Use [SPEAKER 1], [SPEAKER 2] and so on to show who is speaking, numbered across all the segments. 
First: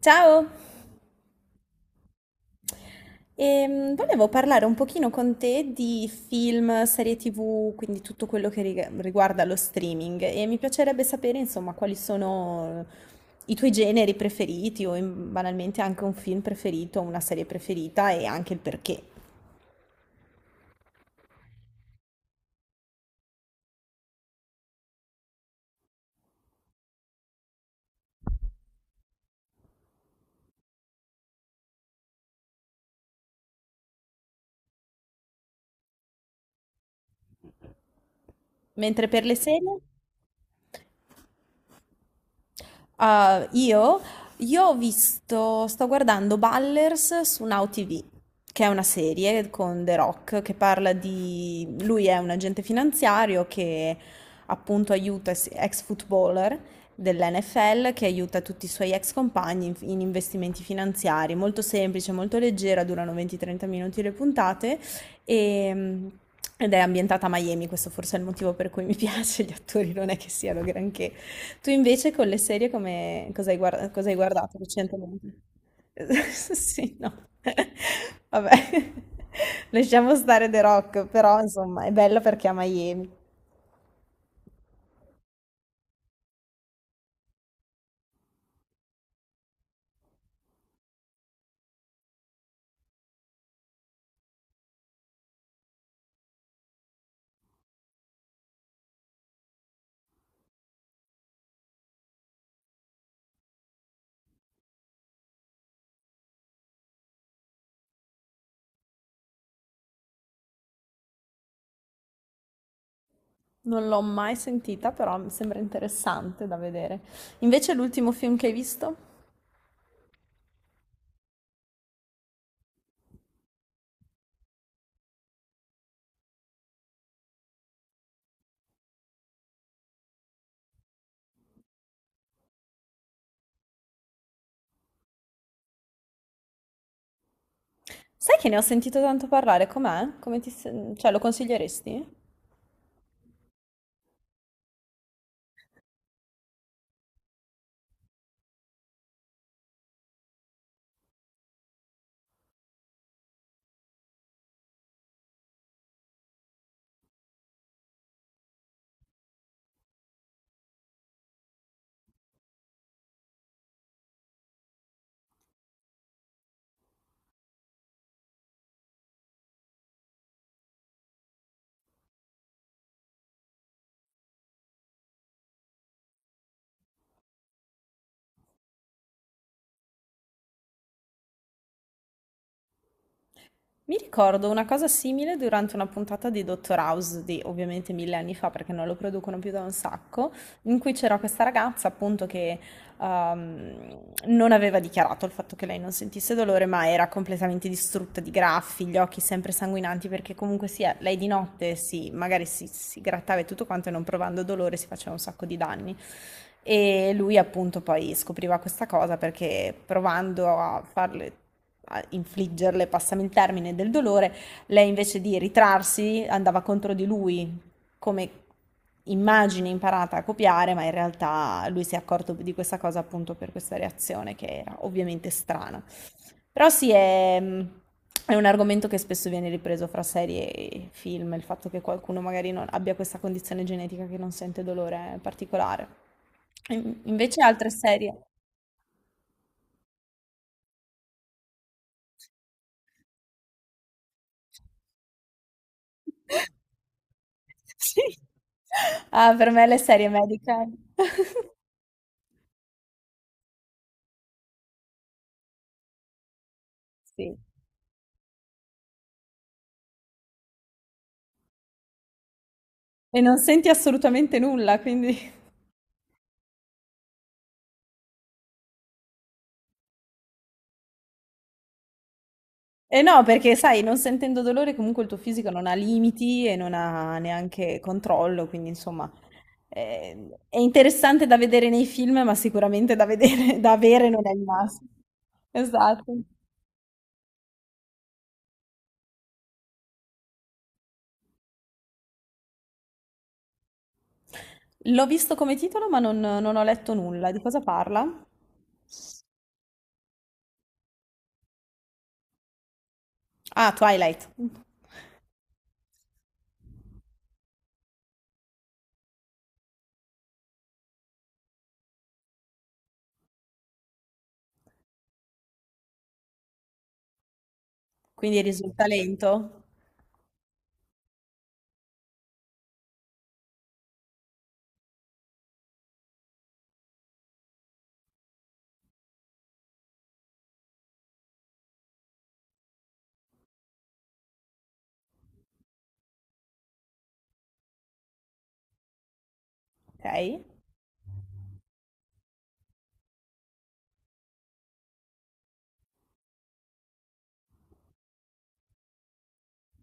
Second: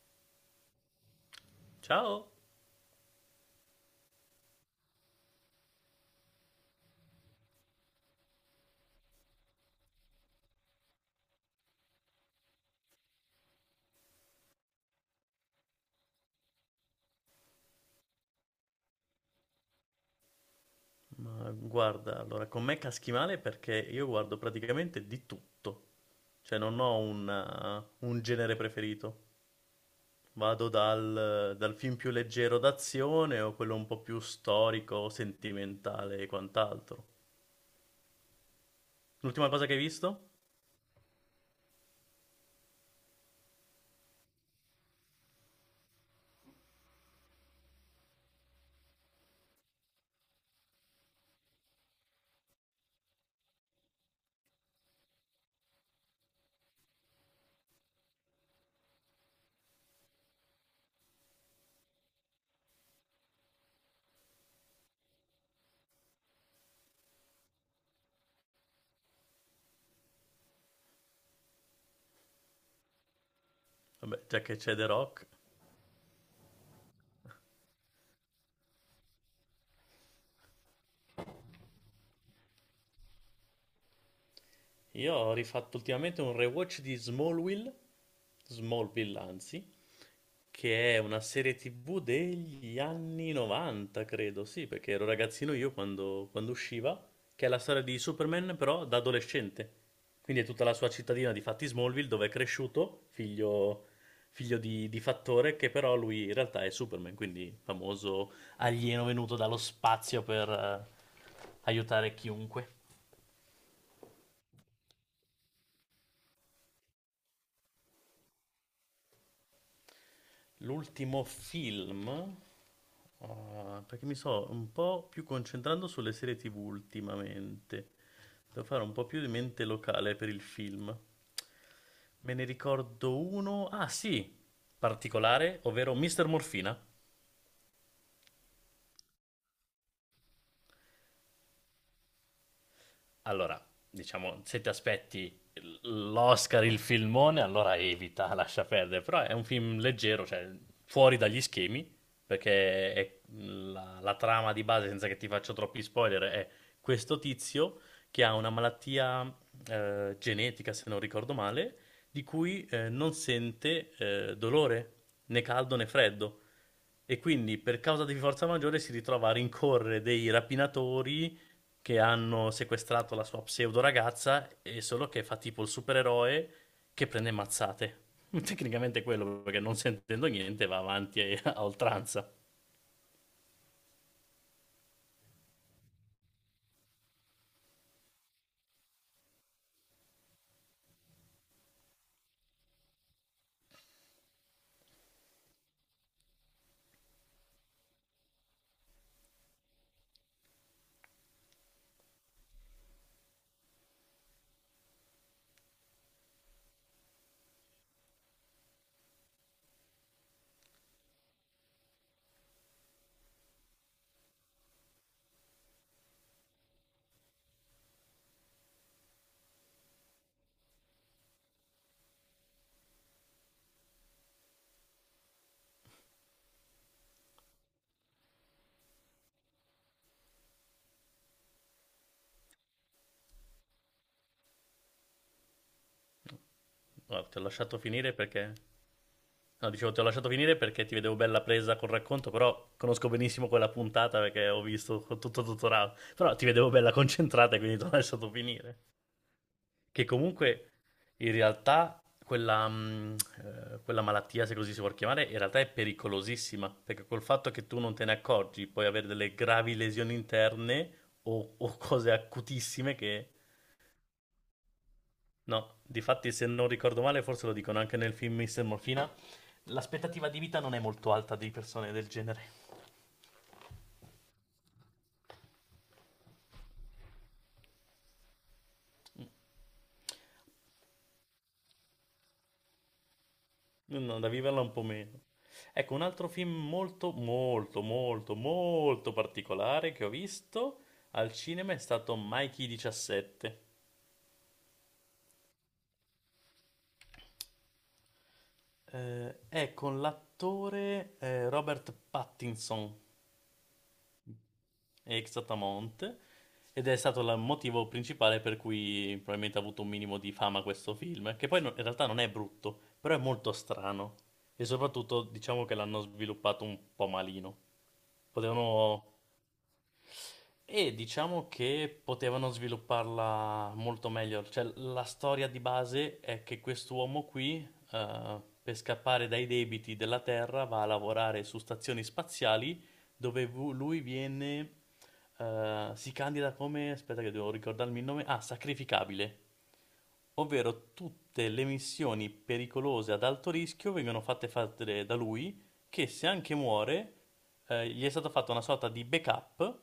[SPEAKER 1] Ciao.
[SPEAKER 2] Ciao,
[SPEAKER 1] Volevo parlare un pochino con te di film, serie TV, quindi tutto quello che riguarda lo streaming e mi piacerebbe sapere, insomma, quali sono i tuoi generi preferiti o banalmente anche un film preferito, una serie preferita e anche il perché.
[SPEAKER 2] ma guarda, allora con me caschi male perché io guardo praticamente di tutto, cioè non ho un genere preferito. Vado dal film più leggero d'azione o quello un po' più storico, sentimentale e quant'altro.
[SPEAKER 1] Mentre per le
[SPEAKER 2] L'ultima cosa che hai
[SPEAKER 1] serie?
[SPEAKER 2] visto?
[SPEAKER 1] Ah, io ho visto, sto guardando Ballers su Now TV, che è una serie con The Rock che parla di... Lui è un agente finanziario che appunto aiuta ex footballer dell'NFL, che aiuta tutti i suoi ex compagni in investimenti finanziari. Molto semplice, molto leggera, durano 20-30 minuti le puntate e- Ed è ambientata a Miami, questo forse è il motivo per cui mi piace, gli attori non è che siano granché. Tu invece con le serie come cosa hai
[SPEAKER 2] Vabbè, già che
[SPEAKER 1] guardato
[SPEAKER 2] c'è The Rock.
[SPEAKER 1] recentemente? Sì, no. Vabbè, lasciamo stare The Rock, però insomma è bella perché è a Miami.
[SPEAKER 2] Io ho rifatto ultimamente un rewatch di Smallville, Smallville anzi, che è una serie TV degli anni 90, credo, sì, perché ero ragazzino io quando usciva, che è la storia di Superman però da adolescente. Quindi è tutta la sua cittadina di fatti Smallville dove è cresciuto, figlio di Fattore, che però lui in realtà è Superman, quindi famoso alieno venuto dallo spazio per aiutare chiunque.
[SPEAKER 1] Non l'ho mai sentita, però mi sembra interessante da vedere. Invece l'ultimo film che hai visto?
[SPEAKER 2] L'ultimo film, ah, perché mi sto un po' più concentrando sulle serie TV ultimamente. Devo fare un po' più di mente locale per il film. Me ne ricordo uno, ah sì, particolare, ovvero Mr. Morfina.
[SPEAKER 1] Sai che ne ho sentito tanto parlare, com'è? Come ti... cioè, lo consiglieresti?
[SPEAKER 2] Allora, diciamo, se ti aspetti l'Oscar, il filmone, allora evita, lascia perdere. Però è un film leggero, cioè fuori dagli schemi, perché è la trama di base, senza che ti faccio troppi spoiler, è questo tizio che ha una malattia genetica, se non ricordo male, di cui non sente dolore, né caldo né freddo. E quindi per causa di forza maggiore si ritrova a rincorrere dei rapinatori che hanno sequestrato la sua pseudo ragazza e solo che fa tipo il supereroe che prende mazzate. Tecnicamente è quello, perché non sentendo niente va avanti a oltranza.
[SPEAKER 1] Mi ricordo una cosa simile durante una puntata di Dr. House di ovviamente mille anni fa, perché non lo producono più da un sacco, in cui c'era questa ragazza appunto che ehm, non aveva dichiarato il fatto che lei non sentisse dolore, ma era completamente distrutta di graffi, gli occhi sempre sanguinanti, perché comunque sia, lei di notte si, magari si grattava e tutto quanto e non provando dolore si faceva un sacco di danni. E lui appunto poi scopriva questa cosa perché provando a farle a infliggerle, passami il termine, del dolore, lei invece di ritrarsi andava contro di lui come immagine imparata a copiare, ma in realtà lui si è accorto di questa cosa appunto per questa reazione che era ovviamente strana. Però sì, è un argomento che spesso viene ripreso fra serie e film, il fatto che qualcuno magari non abbia questa condizione genetica che non sente dolore particolare.
[SPEAKER 2] Guarda, ti ho
[SPEAKER 1] Invece altre
[SPEAKER 2] lasciato finire
[SPEAKER 1] serie.
[SPEAKER 2] perché... No, dicevo, ti ho lasciato finire perché ti vedevo bella presa col racconto, però conosco benissimo quella puntata perché ho visto tutto il tutorial. Però ti vedevo bella concentrata e quindi ti ho
[SPEAKER 1] Sì.
[SPEAKER 2] lasciato finire.
[SPEAKER 1] Ah, per me le
[SPEAKER 2] Che
[SPEAKER 1] serie medical.
[SPEAKER 2] comunque in realtà quella malattia, se così si può chiamare, in realtà è pericolosissima, perché col
[SPEAKER 1] Sì.
[SPEAKER 2] fatto che tu non te ne accorgi puoi avere delle gravi lesioni interne o cose acutissime
[SPEAKER 1] E
[SPEAKER 2] che...
[SPEAKER 1] non senti assolutamente nulla, quindi
[SPEAKER 2] No, difatti se non ricordo male, forse lo dicono anche nel film Mr. Morfina, l'aspettativa di vita non è molto alta di persone del genere.
[SPEAKER 1] eh no, perché sai, non sentendo dolore comunque il tuo fisico non ha limiti e non ha neanche controllo, quindi insomma è interessante da vedere nei film, ma sicuramente da vedere da
[SPEAKER 2] No,
[SPEAKER 1] avere
[SPEAKER 2] no,
[SPEAKER 1] non
[SPEAKER 2] da
[SPEAKER 1] è il
[SPEAKER 2] viverla un po'
[SPEAKER 1] massimo.
[SPEAKER 2] meno. Ecco, un
[SPEAKER 1] Esatto.
[SPEAKER 2] altro film molto, molto, molto, molto particolare che ho visto al cinema è stato Mikey 17.
[SPEAKER 1] L'ho visto come titolo, ma non ho letto nulla. Di cosa parla?
[SPEAKER 2] È con l'attore Robert Pattinson,
[SPEAKER 1] Ah, Twilight.
[SPEAKER 2] ex Atamonte, ed è stato il motivo principale per cui probabilmente ha avuto un minimo di fama questo film, che poi in realtà non è brutto, però è molto strano. E soprattutto diciamo che l'hanno sviluppato un po' malino.
[SPEAKER 1] Quindi risulta
[SPEAKER 2] Potevano
[SPEAKER 1] lento.
[SPEAKER 2] E diciamo che potevano svilupparla molto meglio. Cioè, la storia di base è che quest'uomo qui, per scappare dai debiti della Terra, va a lavorare su stazioni spaziali dove lui viene, si candida come, aspetta che devo ricordarmi il nome, ah, sacrificabile,
[SPEAKER 1] Ok.
[SPEAKER 2] ovvero tutte le missioni pericolose ad alto rischio vengono fatte fare da lui, che se anche muore, gli è stata fatta una sorta di backup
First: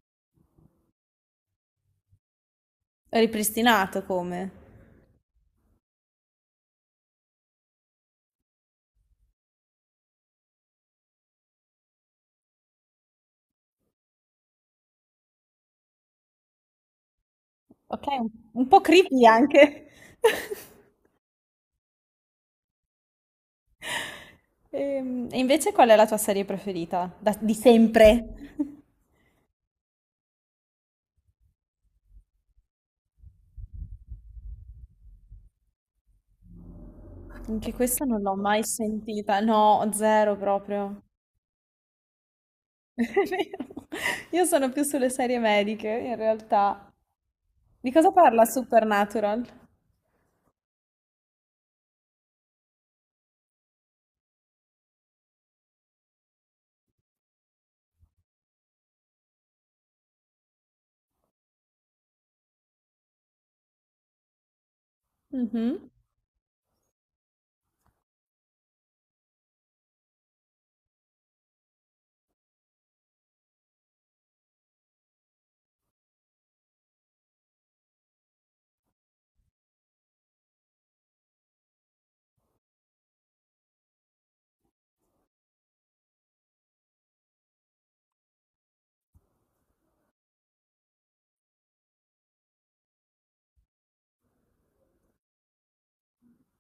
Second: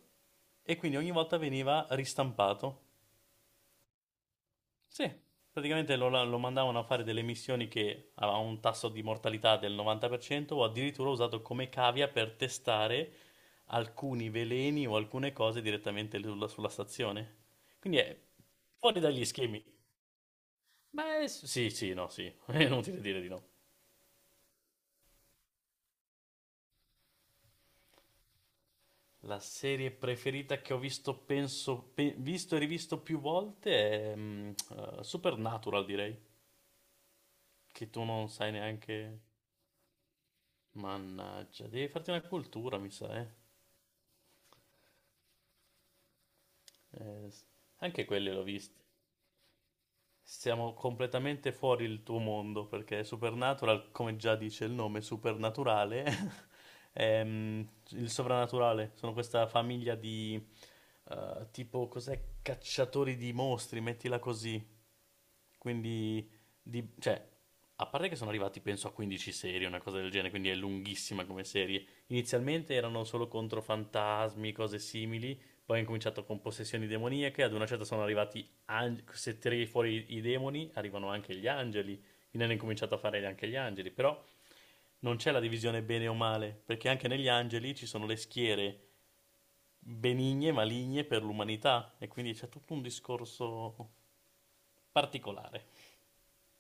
[SPEAKER 2] e quindi ogni volta veniva ristampato.
[SPEAKER 1] Ripristinato come?
[SPEAKER 2] Sì, praticamente lo mandavano a fare delle missioni che avevano un tasso di mortalità del 90% o addirittura usato come cavia per testare alcuni veleni o alcune cose direttamente sulla stazione. Quindi
[SPEAKER 1] Ok,
[SPEAKER 2] è
[SPEAKER 1] un po'
[SPEAKER 2] fuori dagli
[SPEAKER 1] creepy
[SPEAKER 2] schemi.
[SPEAKER 1] anche.
[SPEAKER 2] Beh, sì, sì, no, sì, è inutile dire di no.
[SPEAKER 1] E invece qual è la tua serie preferita? Di sempre?
[SPEAKER 2] La serie preferita che ho visto, penso, visto e rivisto più volte è Supernatural, direi.
[SPEAKER 1] Anche
[SPEAKER 2] Che tu
[SPEAKER 1] questa non
[SPEAKER 2] non
[SPEAKER 1] l'ho
[SPEAKER 2] sai
[SPEAKER 1] mai
[SPEAKER 2] neanche...
[SPEAKER 1] sentita. No, zero proprio.
[SPEAKER 2] Mannaggia, devi farti una cultura, mi
[SPEAKER 1] È
[SPEAKER 2] sa, eh.
[SPEAKER 1] vero. Io sono più sulle serie mediche, in realtà.
[SPEAKER 2] Eh, s-
[SPEAKER 1] Di
[SPEAKER 2] anche
[SPEAKER 1] cosa
[SPEAKER 2] quelle l'ho
[SPEAKER 1] parla
[SPEAKER 2] viste.
[SPEAKER 1] Supernatural?
[SPEAKER 2] Siamo completamente fuori il tuo mondo perché Supernatural, come già dice il nome, supernaturale, è il sovrannaturale. Sono questa famiglia di tipo, cos'è? Cacciatori di mostri, mettila così.
[SPEAKER 1] Mhm.
[SPEAKER 2] Quindi, cioè, a parte che sono arrivati penso a 15 serie, una cosa del genere, quindi è lunghissima come serie. Inizialmente erano solo contro fantasmi, cose simili, poi hanno cominciato con possessioni demoniache, ad una certa sono arrivati, se tiri fuori i demoni, arrivano anche gli angeli, quindi hanno incominciato a fare anche gli angeli, però non c'è la divisione bene o male, perché anche negli angeli ci sono le schiere benigne e maligne per l'umanità, e quindi c'è tutto un discorso particolare.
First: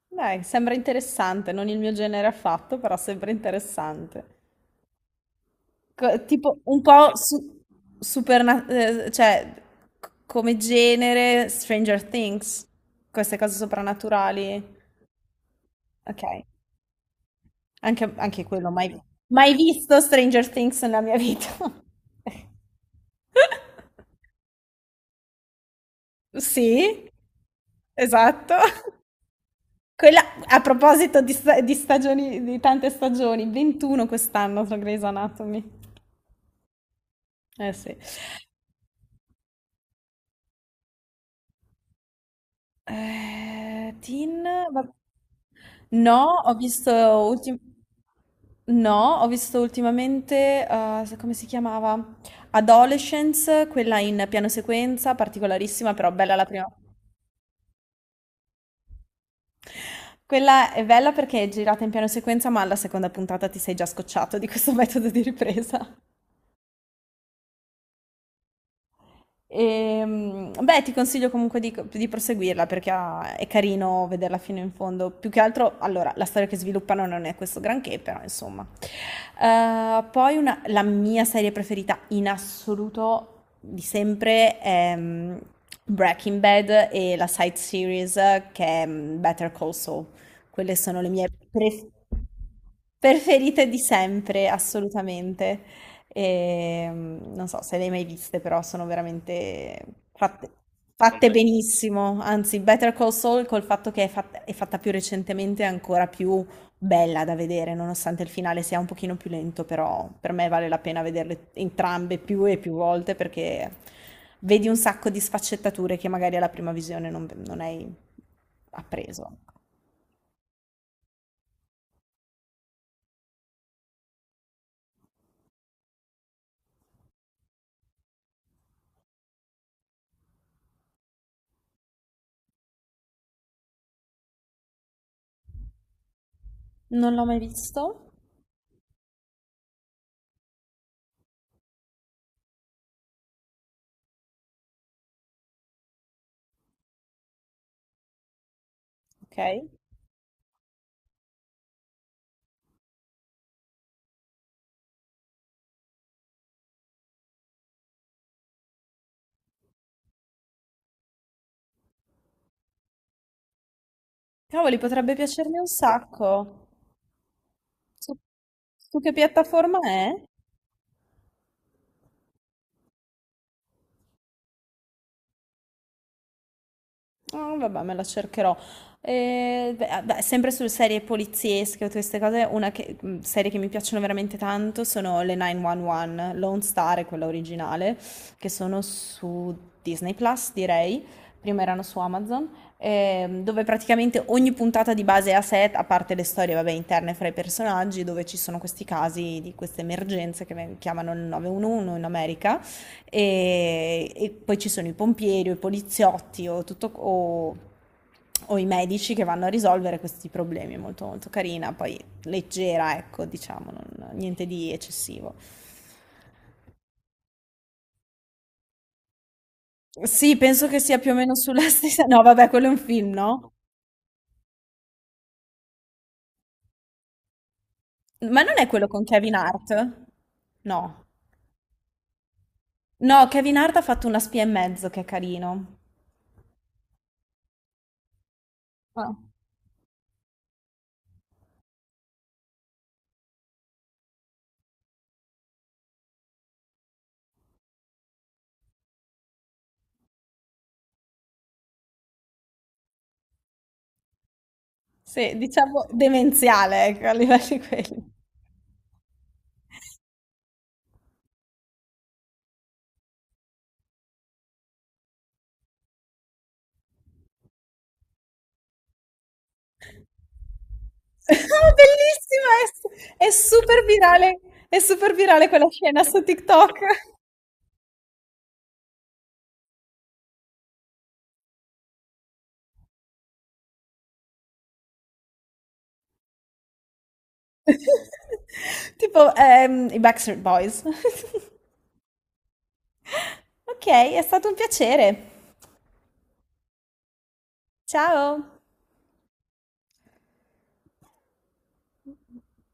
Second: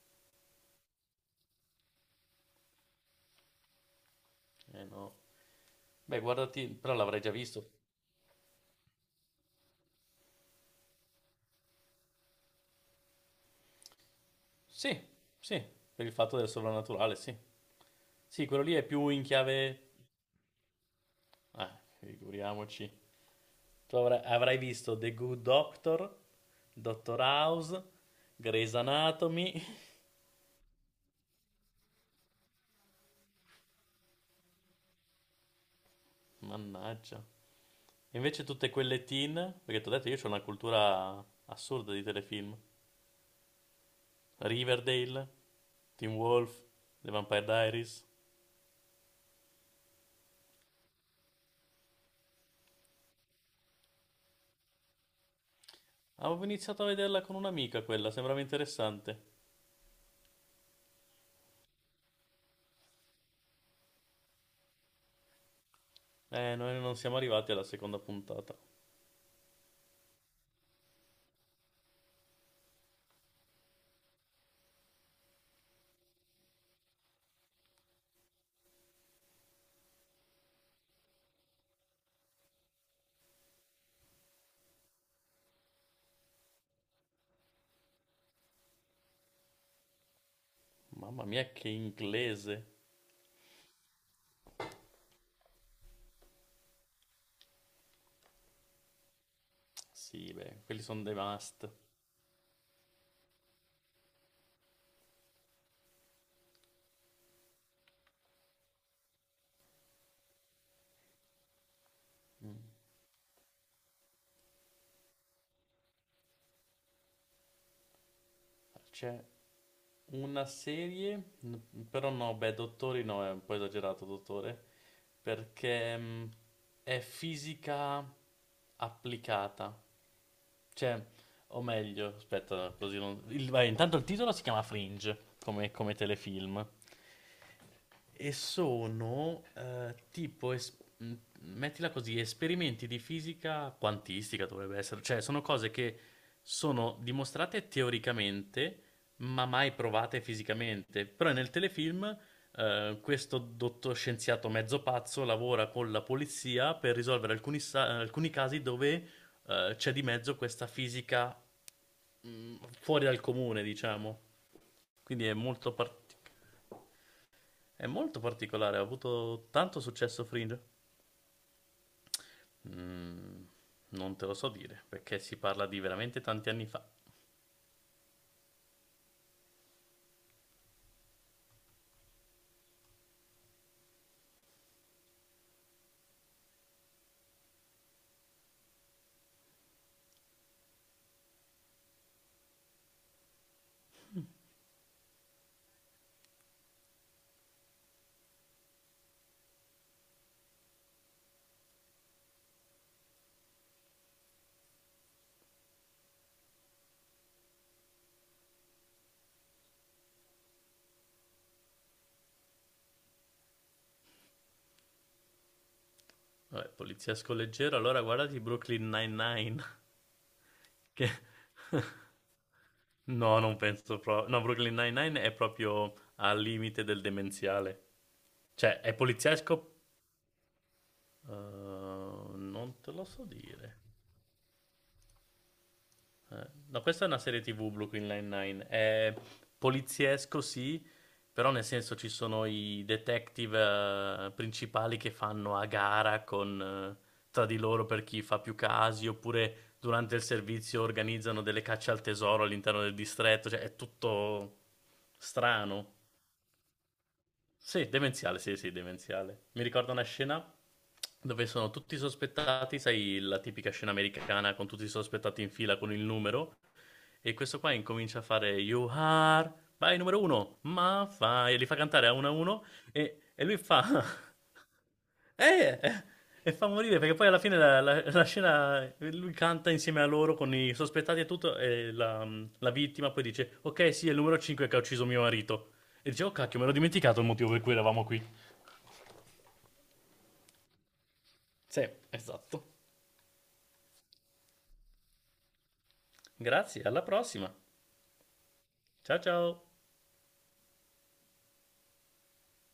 [SPEAKER 1] Dai, sembra interessante, non il mio genere affatto, però sembra interessante.
[SPEAKER 2] Eh no. Beh,
[SPEAKER 1] Tipo
[SPEAKER 2] guardati,
[SPEAKER 1] un
[SPEAKER 2] però
[SPEAKER 1] po'
[SPEAKER 2] l'avrei già visto.
[SPEAKER 1] cioè come genere Stranger Things, queste cose soprannaturali.
[SPEAKER 2] Sì, sì, per il
[SPEAKER 1] Ok,
[SPEAKER 2] fatto del sovrannaturale, sì.
[SPEAKER 1] anche
[SPEAKER 2] Sì, quello
[SPEAKER 1] quello,
[SPEAKER 2] lì è più in
[SPEAKER 1] mai
[SPEAKER 2] chiave...
[SPEAKER 1] visto Stranger Things nella mia vita.
[SPEAKER 2] Ah, figuriamoci. Tu avrai visto The Good Doctor,
[SPEAKER 1] Sì,
[SPEAKER 2] Doctor House,
[SPEAKER 1] esatto.
[SPEAKER 2] Grey's Anatomy.
[SPEAKER 1] Quella, a proposito di, di stagioni, di tante stagioni, 21 quest'anno su Grey's Anatomy.
[SPEAKER 2] Mannaggia.
[SPEAKER 1] Eh sì.
[SPEAKER 2] E invece tutte quelle teen, perché ti ho detto io ho una cultura assurda di telefilm.
[SPEAKER 1] Teen, va-
[SPEAKER 2] Riverdale, Teen
[SPEAKER 1] no,
[SPEAKER 2] Wolf, The Vampire Diaries.
[SPEAKER 1] no, ho visto ultimamente, come si chiamava? Adolescence, quella in piano sequenza, particolarissima, però bella
[SPEAKER 2] Avevo
[SPEAKER 1] la prima.
[SPEAKER 2] iniziato a vederla con un'amica quella, sembrava interessante.
[SPEAKER 1] Quella è bella perché è girata in piano sequenza, ma alla seconda puntata ti sei già scocciato di questo metodo di ripresa.
[SPEAKER 2] Noi non siamo arrivati alla seconda puntata.
[SPEAKER 1] Beh, ti consiglio comunque di proseguirla perché è carino vederla fino in fondo. Più che altro, allora, la storia che sviluppano non è questo granché, però insomma. Poi la mia serie preferita in assoluto di sempre è Breaking Bad e la side series che è Better Call Saul. Quelle sono le
[SPEAKER 2] Mamma
[SPEAKER 1] mie
[SPEAKER 2] mia, che inglese!
[SPEAKER 1] preferite di sempre, assolutamente. E, non so se le hai mai viste, però sono veramente
[SPEAKER 2] Sì,
[SPEAKER 1] fatte, Non
[SPEAKER 2] beh, quelli sono dei
[SPEAKER 1] fatte le-
[SPEAKER 2] must.
[SPEAKER 1] benissimo. Anzi, Better Call Saul, col fatto che è è fatta più recentemente, è ancora più bella da vedere, nonostante il finale sia un pochino più lento, però per me vale la pena vederle entrambe più e più volte perché vedi un sacco di sfaccettature che magari alla prima visione non hai
[SPEAKER 2] C'è
[SPEAKER 1] appreso.
[SPEAKER 2] una serie, però no, beh, Dottori no, è un po' esagerato, Dottore, perché è fisica applicata. Cioè, o meglio, aspetta, così non... il- vai, intanto il titolo si chiama Fringe, come telefilm.
[SPEAKER 1] Non l'ho mai visto?
[SPEAKER 2] E sono tipo, mettila così, esperimenti di fisica quantistica dovrebbe essere, cioè sono cose che sono dimostrate teoricamente,
[SPEAKER 1] Ok.
[SPEAKER 2] ma mai provate fisicamente. Però nel telefilm questo dottor scienziato mezzo pazzo lavora con la polizia per risolvere alcuni casi dove c'è di mezzo questa fisica fuori dal comune, diciamo.
[SPEAKER 1] Cavoli, potrebbe
[SPEAKER 2] Quindi è
[SPEAKER 1] piacermi un
[SPEAKER 2] molto particolare.
[SPEAKER 1] sacco.
[SPEAKER 2] È
[SPEAKER 1] Su,
[SPEAKER 2] molto particolare, ha
[SPEAKER 1] Su che
[SPEAKER 2] avuto
[SPEAKER 1] piattaforma
[SPEAKER 2] tanto
[SPEAKER 1] è?
[SPEAKER 2] successo Fringe? Mm, non te lo so dire, perché si parla di veramente tanti anni fa.
[SPEAKER 1] Ah, vabbè, me la cercherò. Beh, sempre su serie poliziesche o queste cose, serie che mi piacciono veramente tanto sono le 911, Lone Star è quella originale, che sono su Disney Plus, direi. Prima erano su Amazon, dove praticamente ogni puntata di base è a set, a parte le storie, vabbè, interne fra i personaggi, dove ci sono questi casi di queste emergenze che chiamano il 911 in America. E poi ci sono i pompieri o i poliziotti o i medici che vanno a risolvere questi problemi. È molto carina, poi leggera, ecco, diciamo, niente di eccessivo.
[SPEAKER 2] Vabbè, poliziesco leggero, allora guardati Brooklyn Nine-Nine,
[SPEAKER 1] Sì, penso che sia
[SPEAKER 2] che...
[SPEAKER 1] più o meno sulla stessa. No, vabbè, quello è un film,
[SPEAKER 2] no,
[SPEAKER 1] no?
[SPEAKER 2] non penso proprio... No, Brooklyn Nine-Nine è proprio al limite del demenziale.
[SPEAKER 1] Ma non è
[SPEAKER 2] Cioè,
[SPEAKER 1] quello
[SPEAKER 2] è
[SPEAKER 1] con Kevin
[SPEAKER 2] poliziesco?
[SPEAKER 1] Hart? No.
[SPEAKER 2] Non te lo so
[SPEAKER 1] No, Kevin Hart
[SPEAKER 2] dire.
[SPEAKER 1] ha fatto Una spia e mezzo, che è carino.
[SPEAKER 2] No, questa è una serie TV Brooklyn Nine-Nine. È
[SPEAKER 1] Ah.
[SPEAKER 2] poliziesco, sì, però nel senso ci sono i detective principali che fanno a gara con, eh, tra di loro per chi fa più casi, oppure durante il servizio organizzano delle cacce al tesoro all'interno del distretto, cioè è tutto
[SPEAKER 1] Sì, diciamo
[SPEAKER 2] strano.
[SPEAKER 1] demenziale, ecco, a livello di
[SPEAKER 2] Sì,
[SPEAKER 1] quelli.
[SPEAKER 2] demenziale, sì, sì, demenziale. Mi ricordo una scena dove sono tutti sospettati, sai, la tipica scena americana con tutti i sospettati in fila con il numero e questo qua incomincia a fare You are, vai numero uno, ma fai, e li fa cantare a uno
[SPEAKER 1] Bellissima,
[SPEAKER 2] e, e lui fa,
[SPEAKER 1] è super virale quella
[SPEAKER 2] eh,
[SPEAKER 1] scena su
[SPEAKER 2] e fa
[SPEAKER 1] TikTok.
[SPEAKER 2] morire perché poi alla fine la, la scena, lui canta insieme a loro con i sospettati e tutto e la vittima poi dice, ok sì è il numero 5 che ha ucciso mio marito. E dice, oh cacchio, me l'ho dimenticato il motivo per cui eravamo qui.
[SPEAKER 1] Tipo, i Backstreet Boys.
[SPEAKER 2] Sì, esatto.
[SPEAKER 1] Ok, è stato un piacere.
[SPEAKER 2] Grazie, alla prossima.
[SPEAKER 1] Ciao.
[SPEAKER 2] Ciao ciao.